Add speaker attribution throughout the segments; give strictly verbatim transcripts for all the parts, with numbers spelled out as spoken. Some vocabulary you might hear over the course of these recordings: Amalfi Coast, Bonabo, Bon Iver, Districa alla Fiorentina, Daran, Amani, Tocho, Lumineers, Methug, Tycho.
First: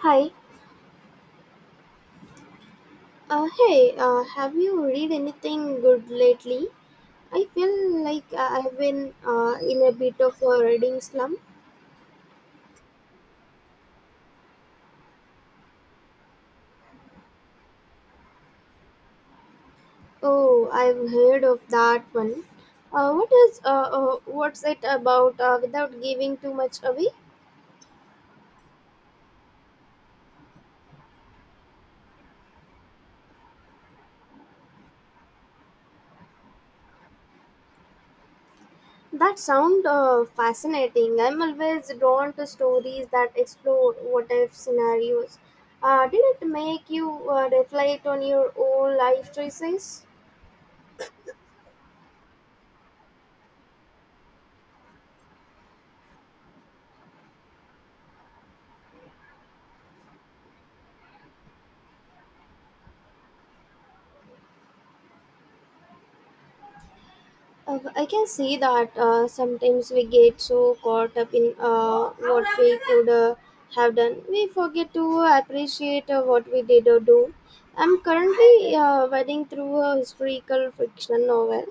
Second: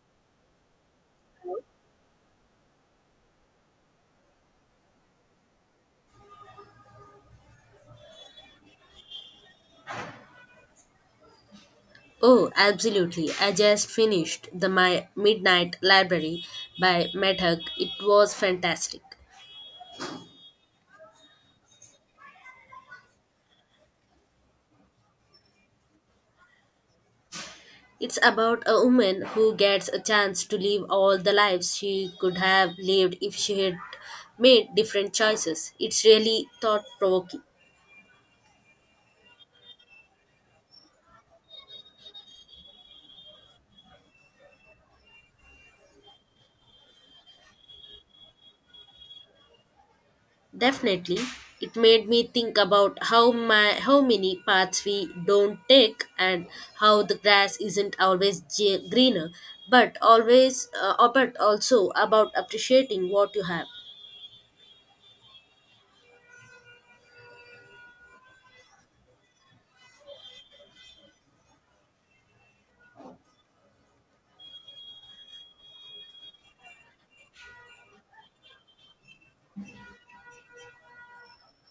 Speaker 1: Hi. Uh, hey, uh, have you read anything good lately? I feel like uh, I've been uh, in a bit of a reading slump.
Speaker 2: Oh, absolutely. I just finished The My Midnight Library by Methug. It was fantastic.
Speaker 1: Oh, I've heard of that one. Uh, what is uh, uh, what's it about uh, without giving too much away?
Speaker 2: It's about a woman who gets a chance to live all the lives she could have lived if she had made different choices. It's really thought provoking.
Speaker 1: That sound uh, fascinating. I'm always drawn to stories that explore what if scenarios. Uh, did it make you uh, reflect on your own life choices?
Speaker 2: Definitely, it made me think about how my how many paths we don't take and how the grass isn't always ge- greener, but always uh, uh, but also about appreciating what you have.
Speaker 1: Uh, I can see that uh, sometimes we get so caught up in uh, what we could uh, have done, we forget to appreciate uh, what we did or do. I'm currently uh, wading through a historical fiction novel,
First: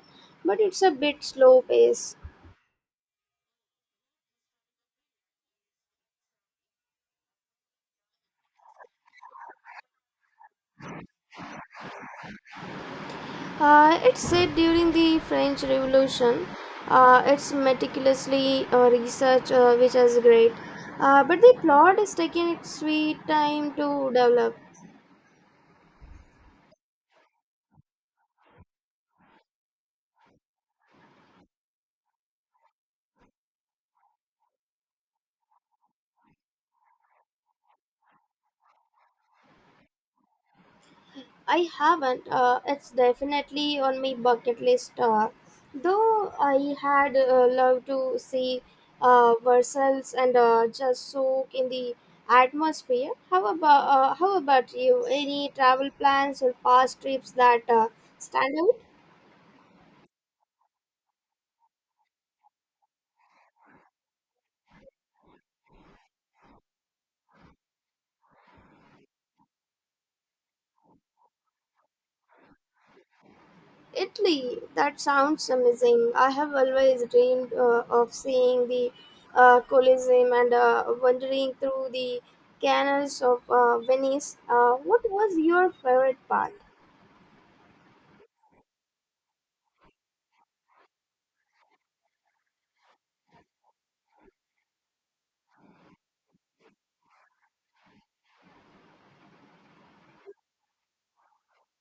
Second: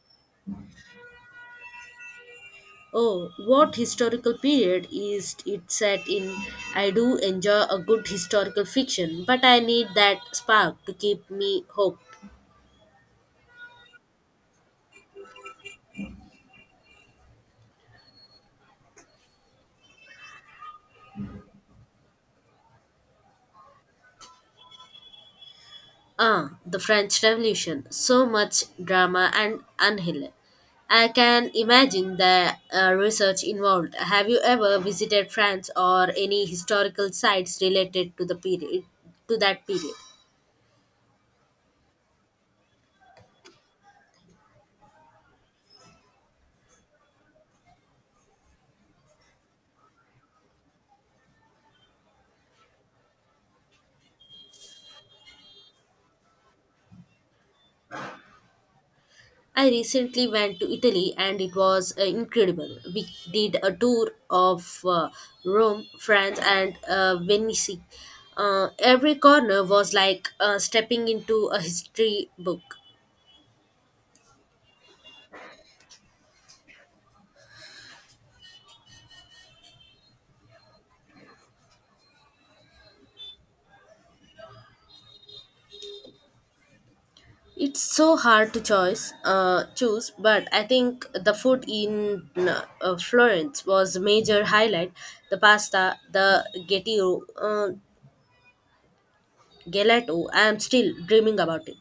Speaker 1: but it's a bit slow paced.
Speaker 2: Oh, what historical period is it set in? I do enjoy a good historical fiction, but I need that spark to keep me hooked.
Speaker 1: Uh, it's set during the French Revolution. Uh, it's meticulously uh, researched, uh, which is great. Uh, but the plot is taking its sweet time to develop.
Speaker 2: Ah, the French Revolution. So much drama and unhill. I can imagine the uh, research involved. Have you ever visited France or any historical sites related to the period to that period?
Speaker 1: I haven't. Uh, it's definitely on my bucket list. Uh, though I had uh, loved to see uh, Versailles and uh, just soak in the atmosphere. How about uh, how about you? Any travel plans or past trips that uh, stand out?
Speaker 2: I recently went to Italy and it was uh, incredible. We did a tour of uh, Rome, France, and uh, Venice. Uh, every corner was like uh, stepping into a history book.
Speaker 1: Italy, that sounds amazing. I have always dreamed uh, of seeing the uh, Colosseum and uh, wandering through the canals of uh, Venice. Uh, what was your favorite part?
Speaker 2: It's so hard to choice, uh, choose, but I think the food in uh, Florence was a major highlight. The pasta, the gettio, uh, gelato. I'm still dreaming about it.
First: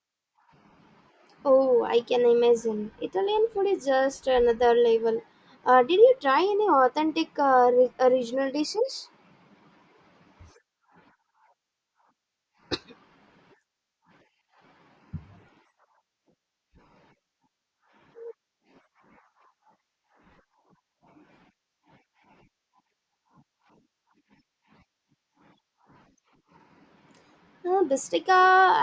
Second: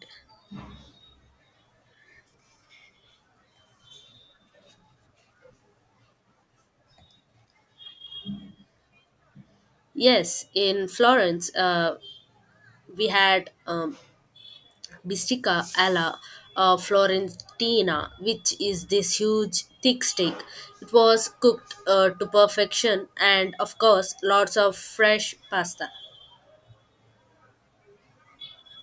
Speaker 1: Oh, I can imagine. Italian food is just another level. Uh, did you try any authentic uh, re- original dishes?
Speaker 2: Yes, in Florence, uh, we had um, bistica alla uh, Florentina, which is this huge thick steak. It was cooked uh, to perfection, and of course, lots of fresh pasta.
Speaker 1: No, Districa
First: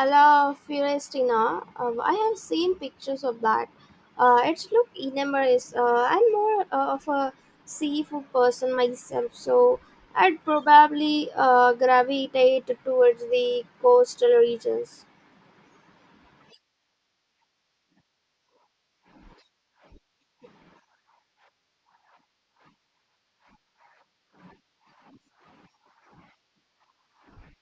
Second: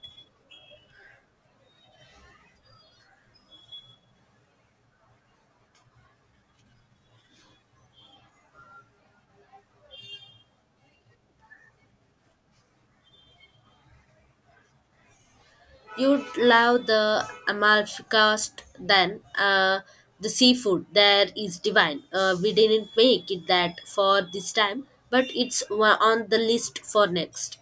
Speaker 1: alla Fiorentina. Uh, I have seen pictures of that. Uh, it look enormous. Uh, I'm more uh, of a seafood person myself, so I'd probably uh, gravitate towards the coastal regions.
Speaker 2: You'd love the Amalfi Coast then. Uh, the seafood there is divine. Uh, we didn't make it that for this time, but it's wa- on the list for next.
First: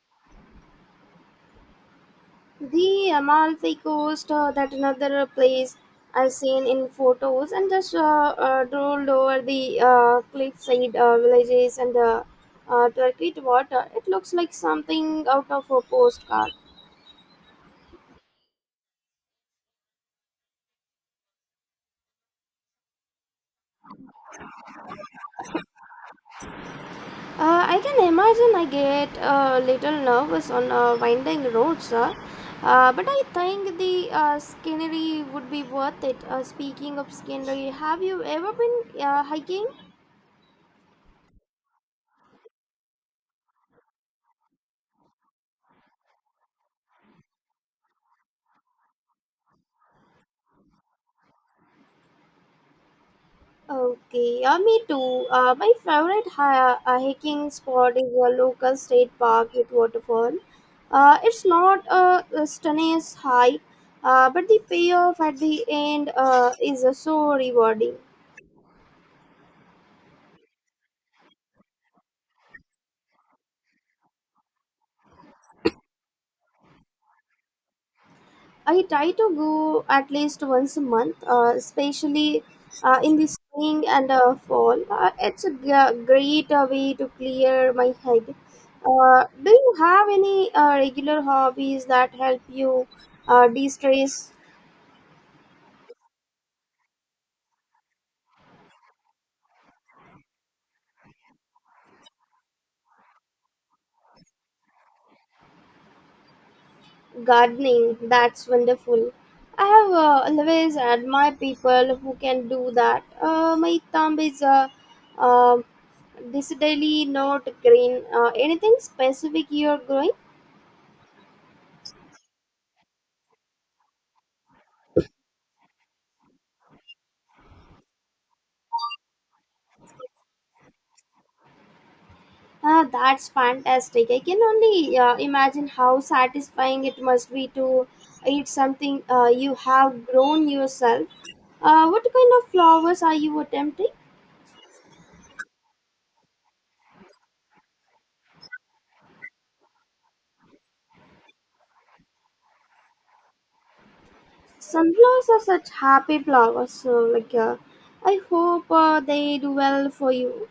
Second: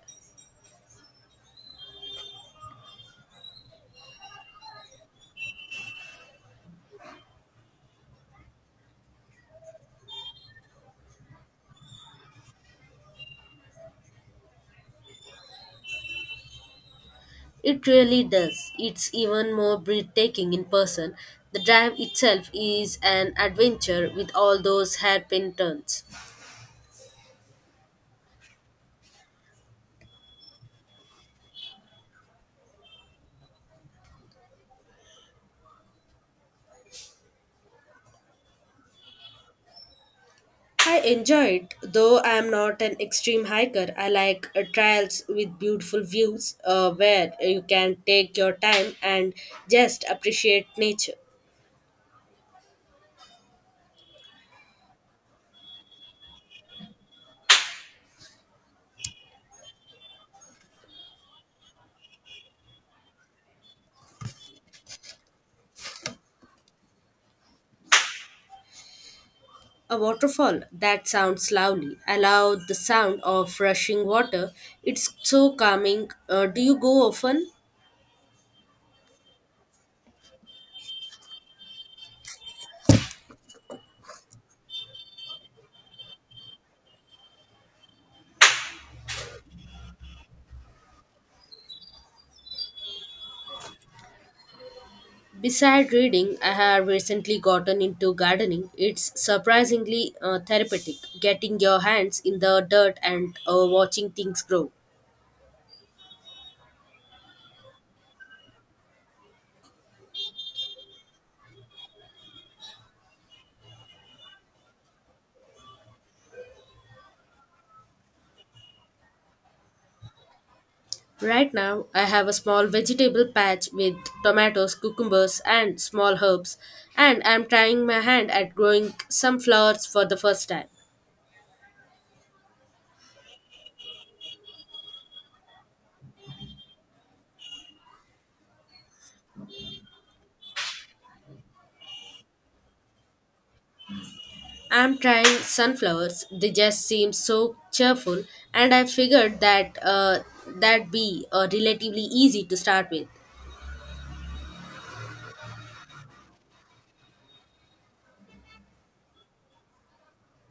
Speaker 1: The Amalfi Coast, uh, that another place I've seen in photos, and just uh, uh, rolled over the uh, cliffside uh, villages and uh, uh, turquoise water. It looks like something out of a postcard.
Speaker 2: It really does. It's even more breathtaking in person. The drive itself is an adventure with all those hairpin turns.
Speaker 1: Uh, I can imagine I get a little nervous on uh, winding roads, uh, uh, but I think the uh, scenery would be worth it. Uh, speaking of scenery, have you ever been uh, hiking?
Speaker 2: I enjoyed, though I am not an extreme hiker. I like uh, trails with beautiful views uh, where you can take your time and just appreciate nature.
Speaker 1: Okay, yeah, me too. Uh, my favorite hi- uh, hiking spot is a local state park with waterfall. Uh, it's not a, a stunning hike, uh, but the payoff at the end uh, is uh, so rewarding.
Speaker 2: A waterfall, that sounds lovely. I love the sound of rushing water. It's so calming. Uh, do you go often?
Speaker 1: I try to go at least once a month, uh, especially uh, in the spring and uh, fall. Uh, it's a g- great uh, way to clear my head. Uh, do you have any uh, regular hobbies that help you uh, de-stress?
Speaker 2: Beside reading, I have recently gotten into gardening. It's surprisingly uh, therapeutic, getting your hands in the dirt and uh, watching things grow.
Speaker 1: Gardening, that's wonderful. I have uh, always admired people who can do that. Uh, my thumb is uh, um decidedly not green. Uh, anything specific you're growing?
Speaker 2: Right now, I have a small vegetable patch with tomatoes, cucumbers, and small herbs, and I'm trying my hand at growing some flowers for the first time.
Speaker 1: Ah, that's fantastic. I can only uh, imagine how satisfying it must be to eat something uh, you have grown yourself. Uh, what kind of flowers are you attempting?
Speaker 2: I'm trying sunflowers. They just seem so cheerful, and I figured that uh, that would be uh, relatively easy to start with.
Speaker 1: Sunflowers are such happy flowers. So, like, uh, I hope uh, they do well for you.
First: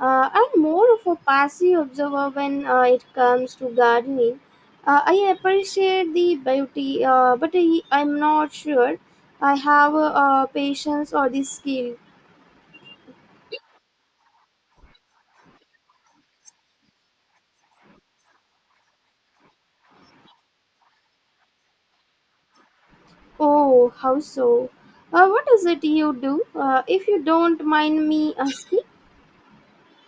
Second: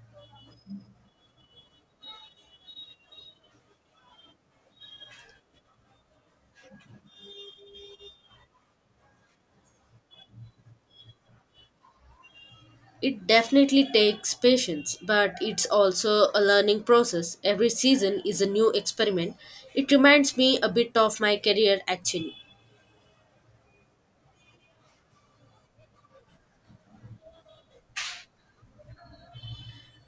Speaker 1: Uh, I'm more of a passive observer when uh, it comes to gardening. Uh, I appreciate the beauty, uh, but I, I'm not sure I have uh, uh, patience or the skill.
Speaker 2: It definitely takes patience, but it's also a learning process. Every season is a new experiment. It reminds me a bit of my career actually.
Speaker 1: Oh, how so? Uh, what is it you do? Uh, if you don't mind me, uh,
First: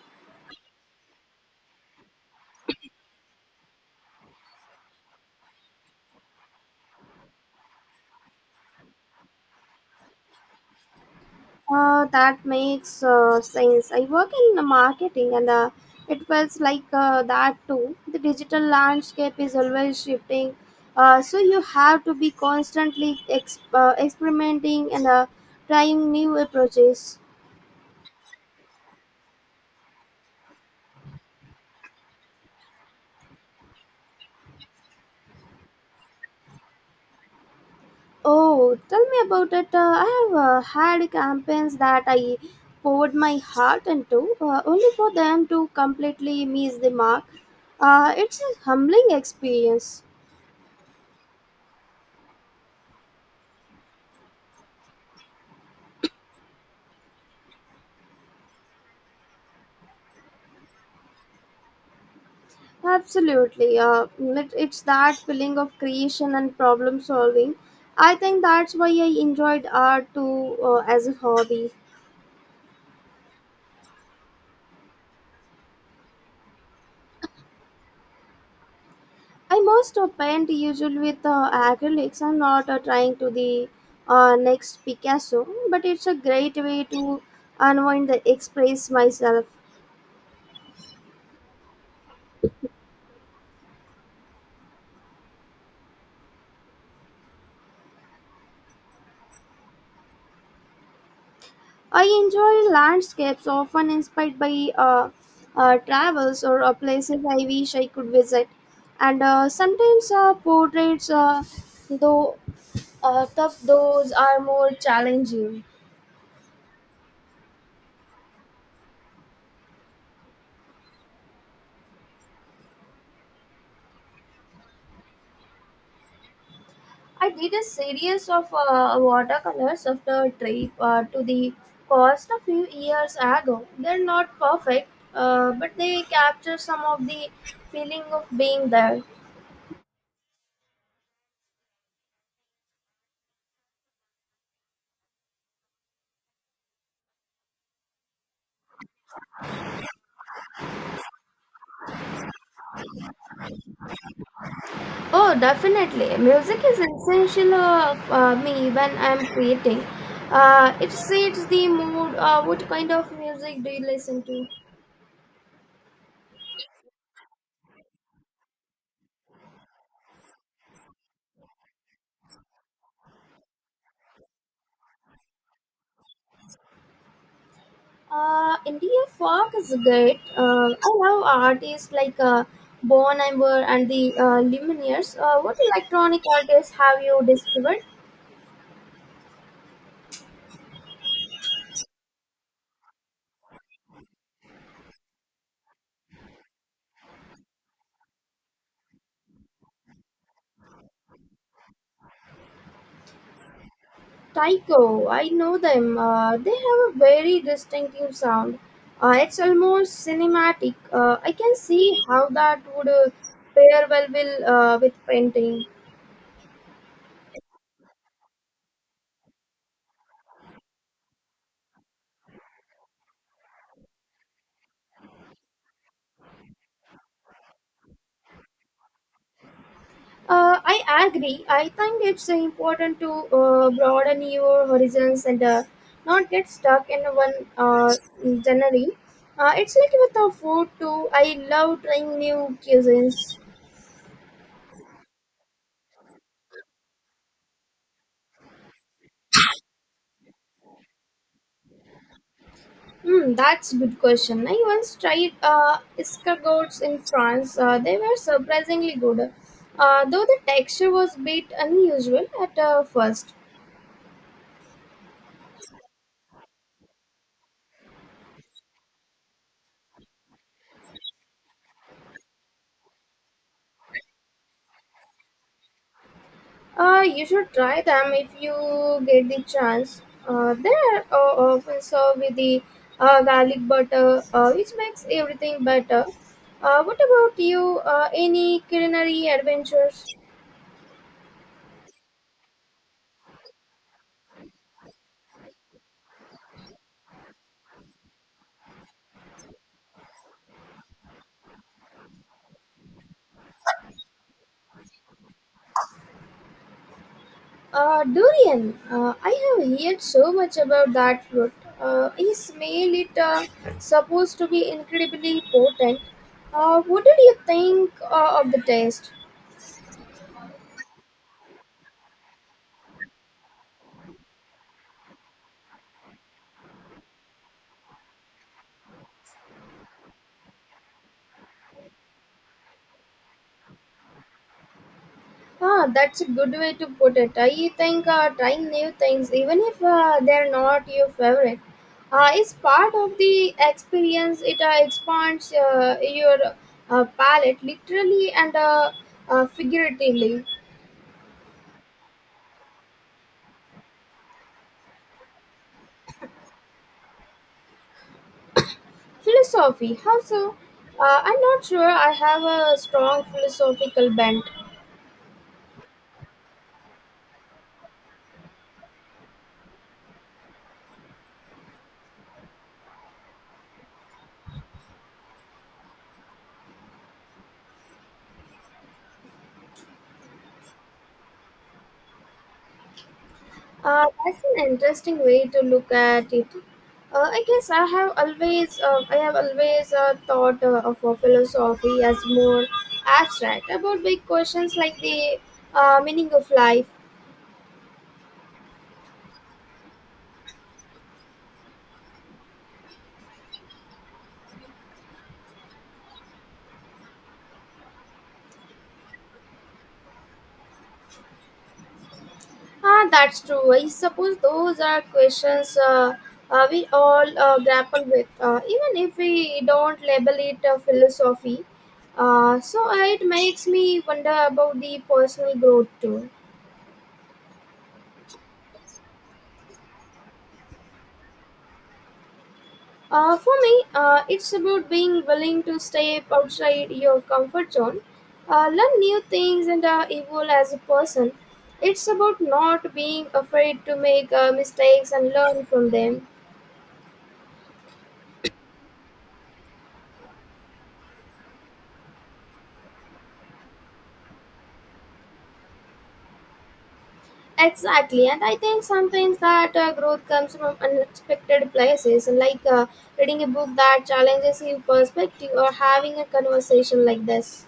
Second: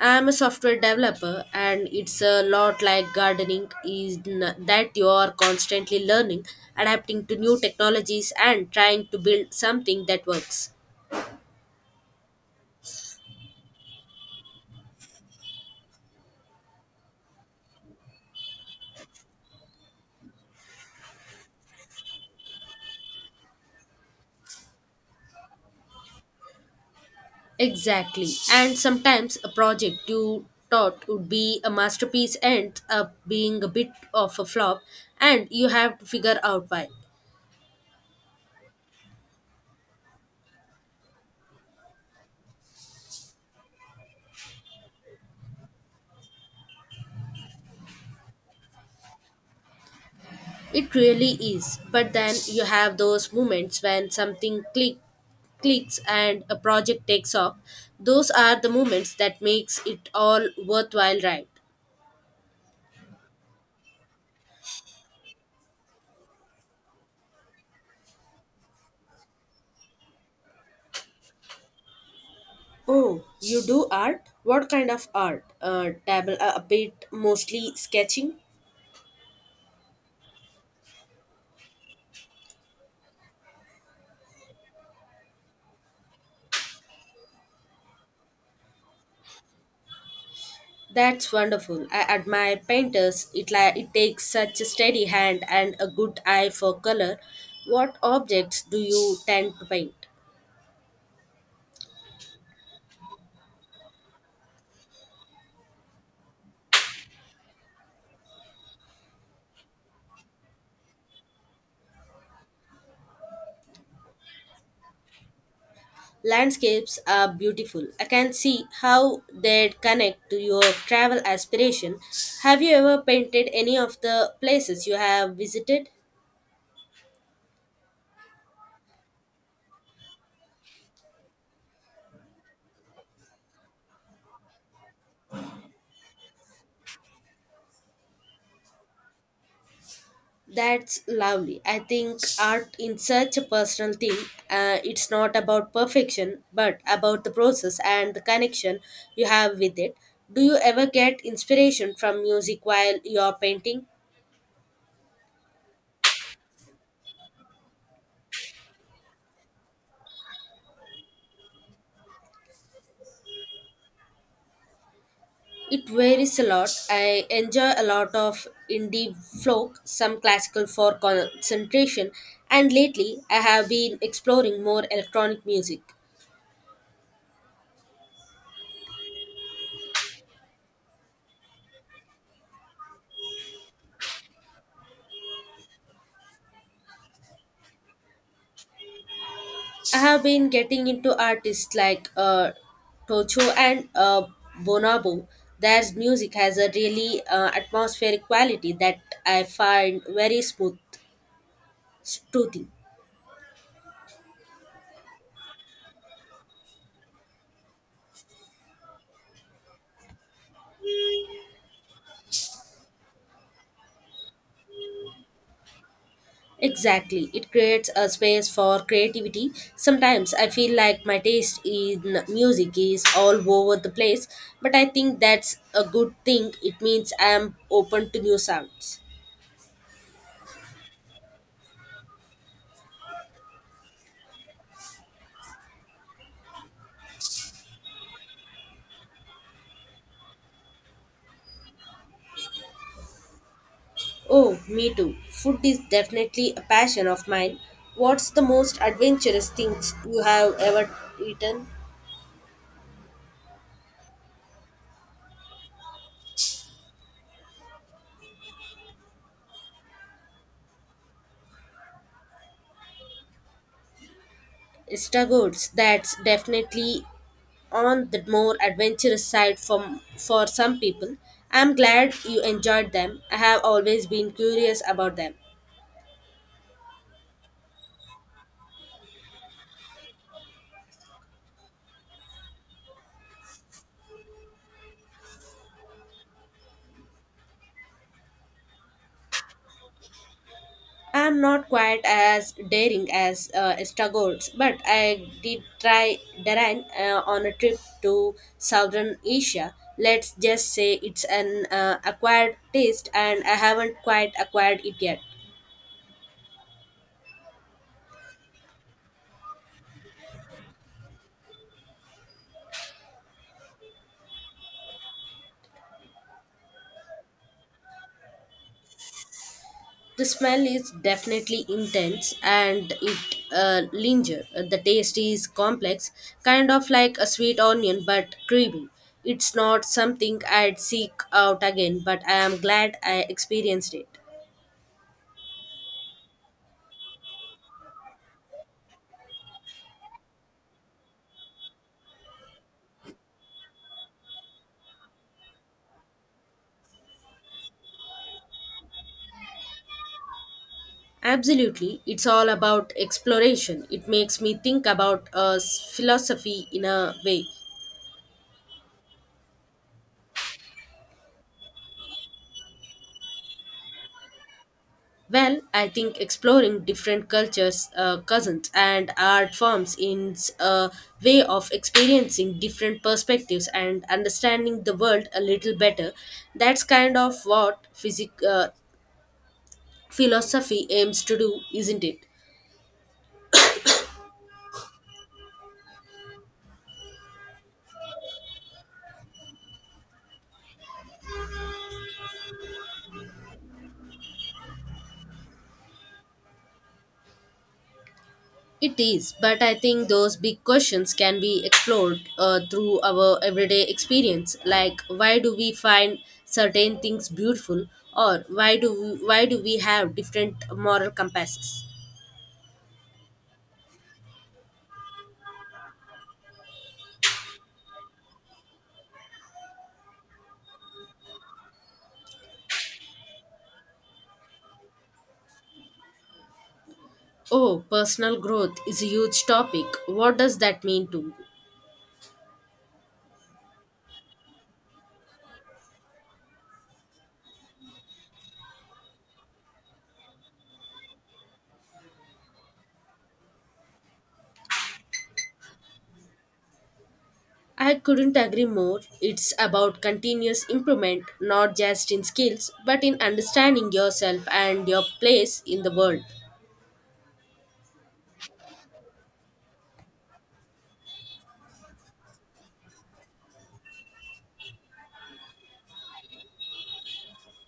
Speaker 2: I'm a software developer, and it's a lot like gardening is n- that you are constantly learning, adapting to new technologies, and trying to build something that works.
Speaker 1: uh, That makes uh, sense. I work in the marketing and uh, it feels like uh, that too. The digital landscape is always shifting. Uh, so you have to be constantly ex- uh, experimenting and uh, trying new approaches.
Speaker 2: Exactly. And sometimes a project you thought would be a masterpiece ends up being a bit of a flop, and you have to figure out why.
Speaker 1: Oh, tell me about it. Uh, I have uh, had campaigns that I poured my heart into, uh, only for them to completely miss the mark. Uh, it's a humbling experience.
Speaker 2: It really is. But then you have those moments when something click, clicks and a project takes off. Those are the moments that makes it all worthwhile, right?
Speaker 1: Absolutely. Uh, it, it's that feeling of creation and problem solving. I think that's why I enjoyed art too uh, as a hobby.
Speaker 2: Oh, you do art? What kind of art? Uh, dabble a a bit, mostly sketching.
Speaker 1: I most uh, paint usually with uh, acrylics. I'm not uh, trying to the uh, next Picasso, but it's a great way to unwind and express myself.
Speaker 2: That's wonderful. I admire painters. It like it takes such a steady hand and a good eye for color. What objects do you tend to paint?
Speaker 1: I enjoy landscapes often inspired by uh, uh, travels or uh, places I wish I could visit, and uh, sometimes uh, portraits, uh, though uh, tough, those are more challenging.
Speaker 2: Landscapes are beautiful. I can see how they'd connect to your travel aspiration. Have you ever painted any of the places you have visited?
Speaker 1: I did a series of uh, watercolors of the trip uh, to the coast a few years ago. They're not perfect, uh, but they capture some of the feeling of being there.
Speaker 2: That's lovely. I think art is such a personal thing. Uh, it's not about perfection, but about the process and the connection you have with it. Do you ever get inspiration from music while you're painting?
Speaker 1: Oh, definitely. Music is essential uh, for me when I'm creating. Uh, it sets the mood. Uh, what kind of music do you listen to?
Speaker 2: It varies a lot. I enjoy a lot of indie folk, some classical for concentration, and lately I have been exploring more electronic music.
Speaker 1: Uh, India folk is great. Uh, I love artists like uh, Bon Iver and the uh, Lumineers. Uh, what electronic artists have you discovered?
Speaker 2: I have been getting into artists like uh, Tocho and uh, Bonabo. Their music has a really uh, atmospheric quality that I find very smooth, soothing.
Speaker 1: Tycho, I know them. Uh, they have a very distinctive sound. Uh, it's almost cinematic. Uh, I can see how that would uh, pair well will, uh, with painting.
Speaker 2: Exactly. It creates a space for creativity. Sometimes I feel like my taste in music is all over the place, but I think that's a good thing. It means I am open to new sounds.
Speaker 1: Uh, I agree. I think it's uh, important to uh, broaden your horizons and uh, not get stuck in one uh, genre. Uh, it's like with a food too. I love trying new cuisines.
Speaker 2: Oh, me too. Food is definitely a passion of mine. What's the most adventurous things you have ever eaten?
Speaker 1: Hmm, that's a good question. I once tried uh, escargots in France. Uh, they were surprisingly good, uh, though the texture was a bit unusual at uh, first.
Speaker 2: Stagoods, that's definitely on the more adventurous side for, for some people. I'm glad you enjoyed them. I have always been curious about them.
Speaker 1: Uh, you should try them if you get the chance. Uh, they are uh, often served with the uh, garlic butter, uh, which makes everything better. Uh, what about you? Uh, any culinary adventures?
Speaker 2: I'm not quite as daring as uh, Stagoods, but I did try Daran uh, on a trip to southern Asia. Let's just say it's an uh, acquired taste, and I haven't quite acquired it yet.
Speaker 1: Uh, durian. Uh, I have heard so much about that fruit. Uh, I smell it uh, supposed to be incredibly potent. Uh, what did you think uh, of the taste?
Speaker 2: The smell is definitely intense and it uh, linger. The taste is complex, kind of like a sweet onion but creamy. It's not something I'd seek out again, but I am glad I experienced it.
Speaker 1: Ah, that's a good way to put it. I think uh, trying new things, even if uh, they're not your favorite, uh, is part of the experience. It uh, expands uh, your uh, palate literally and uh, uh, figuratively.
Speaker 2: Absolutely, it's all about exploration. It makes me think about uh, philosophy in a way.
Speaker 1: Philosophy, how so? Uh, I'm not sure I have a strong philosophical bent.
Speaker 2: Well, I think exploring different cultures, uh, cousins, and art forms is a way of experiencing different perspectives and understanding the world a little better. That's kind of what physic- uh, philosophy aims to do, isn't it?
Speaker 1: Uh, that's an interesting way to look at it. Uh, I guess I have always, uh, I have always uh, thought uh, of a philosophy as more abstract about big questions like the uh, meaning of life.
Speaker 2: It is, but I think those big questions can be explored uh, through our everyday experience, like why do we find certain things beautiful, or why do we, why do we have different moral compasses?
Speaker 1: Ah, that's true. I suppose those are questions uh, uh, we all uh, grapple with, uh, even if we don't label it a philosophy. Uh, so it makes me wonder about the personal growth too.
Speaker 2: Oh, personal growth is a huge topic. What does that mean to you?
Speaker 1: Uh, for me, uh, it's about being willing to step outside your comfort zone, uh, learn new things, and uh, evolve as a person. It's about not being afraid to make uh, mistakes and learn from them.
Speaker 2: I couldn't agree more. It's about continuous improvement, not just in skills, but in understanding yourself and your place in the world.
Speaker 1: Exactly, and I think sometimes that uh, growth comes from unexpected places, like uh, reading a book that challenges your perspective or having a conversation like this.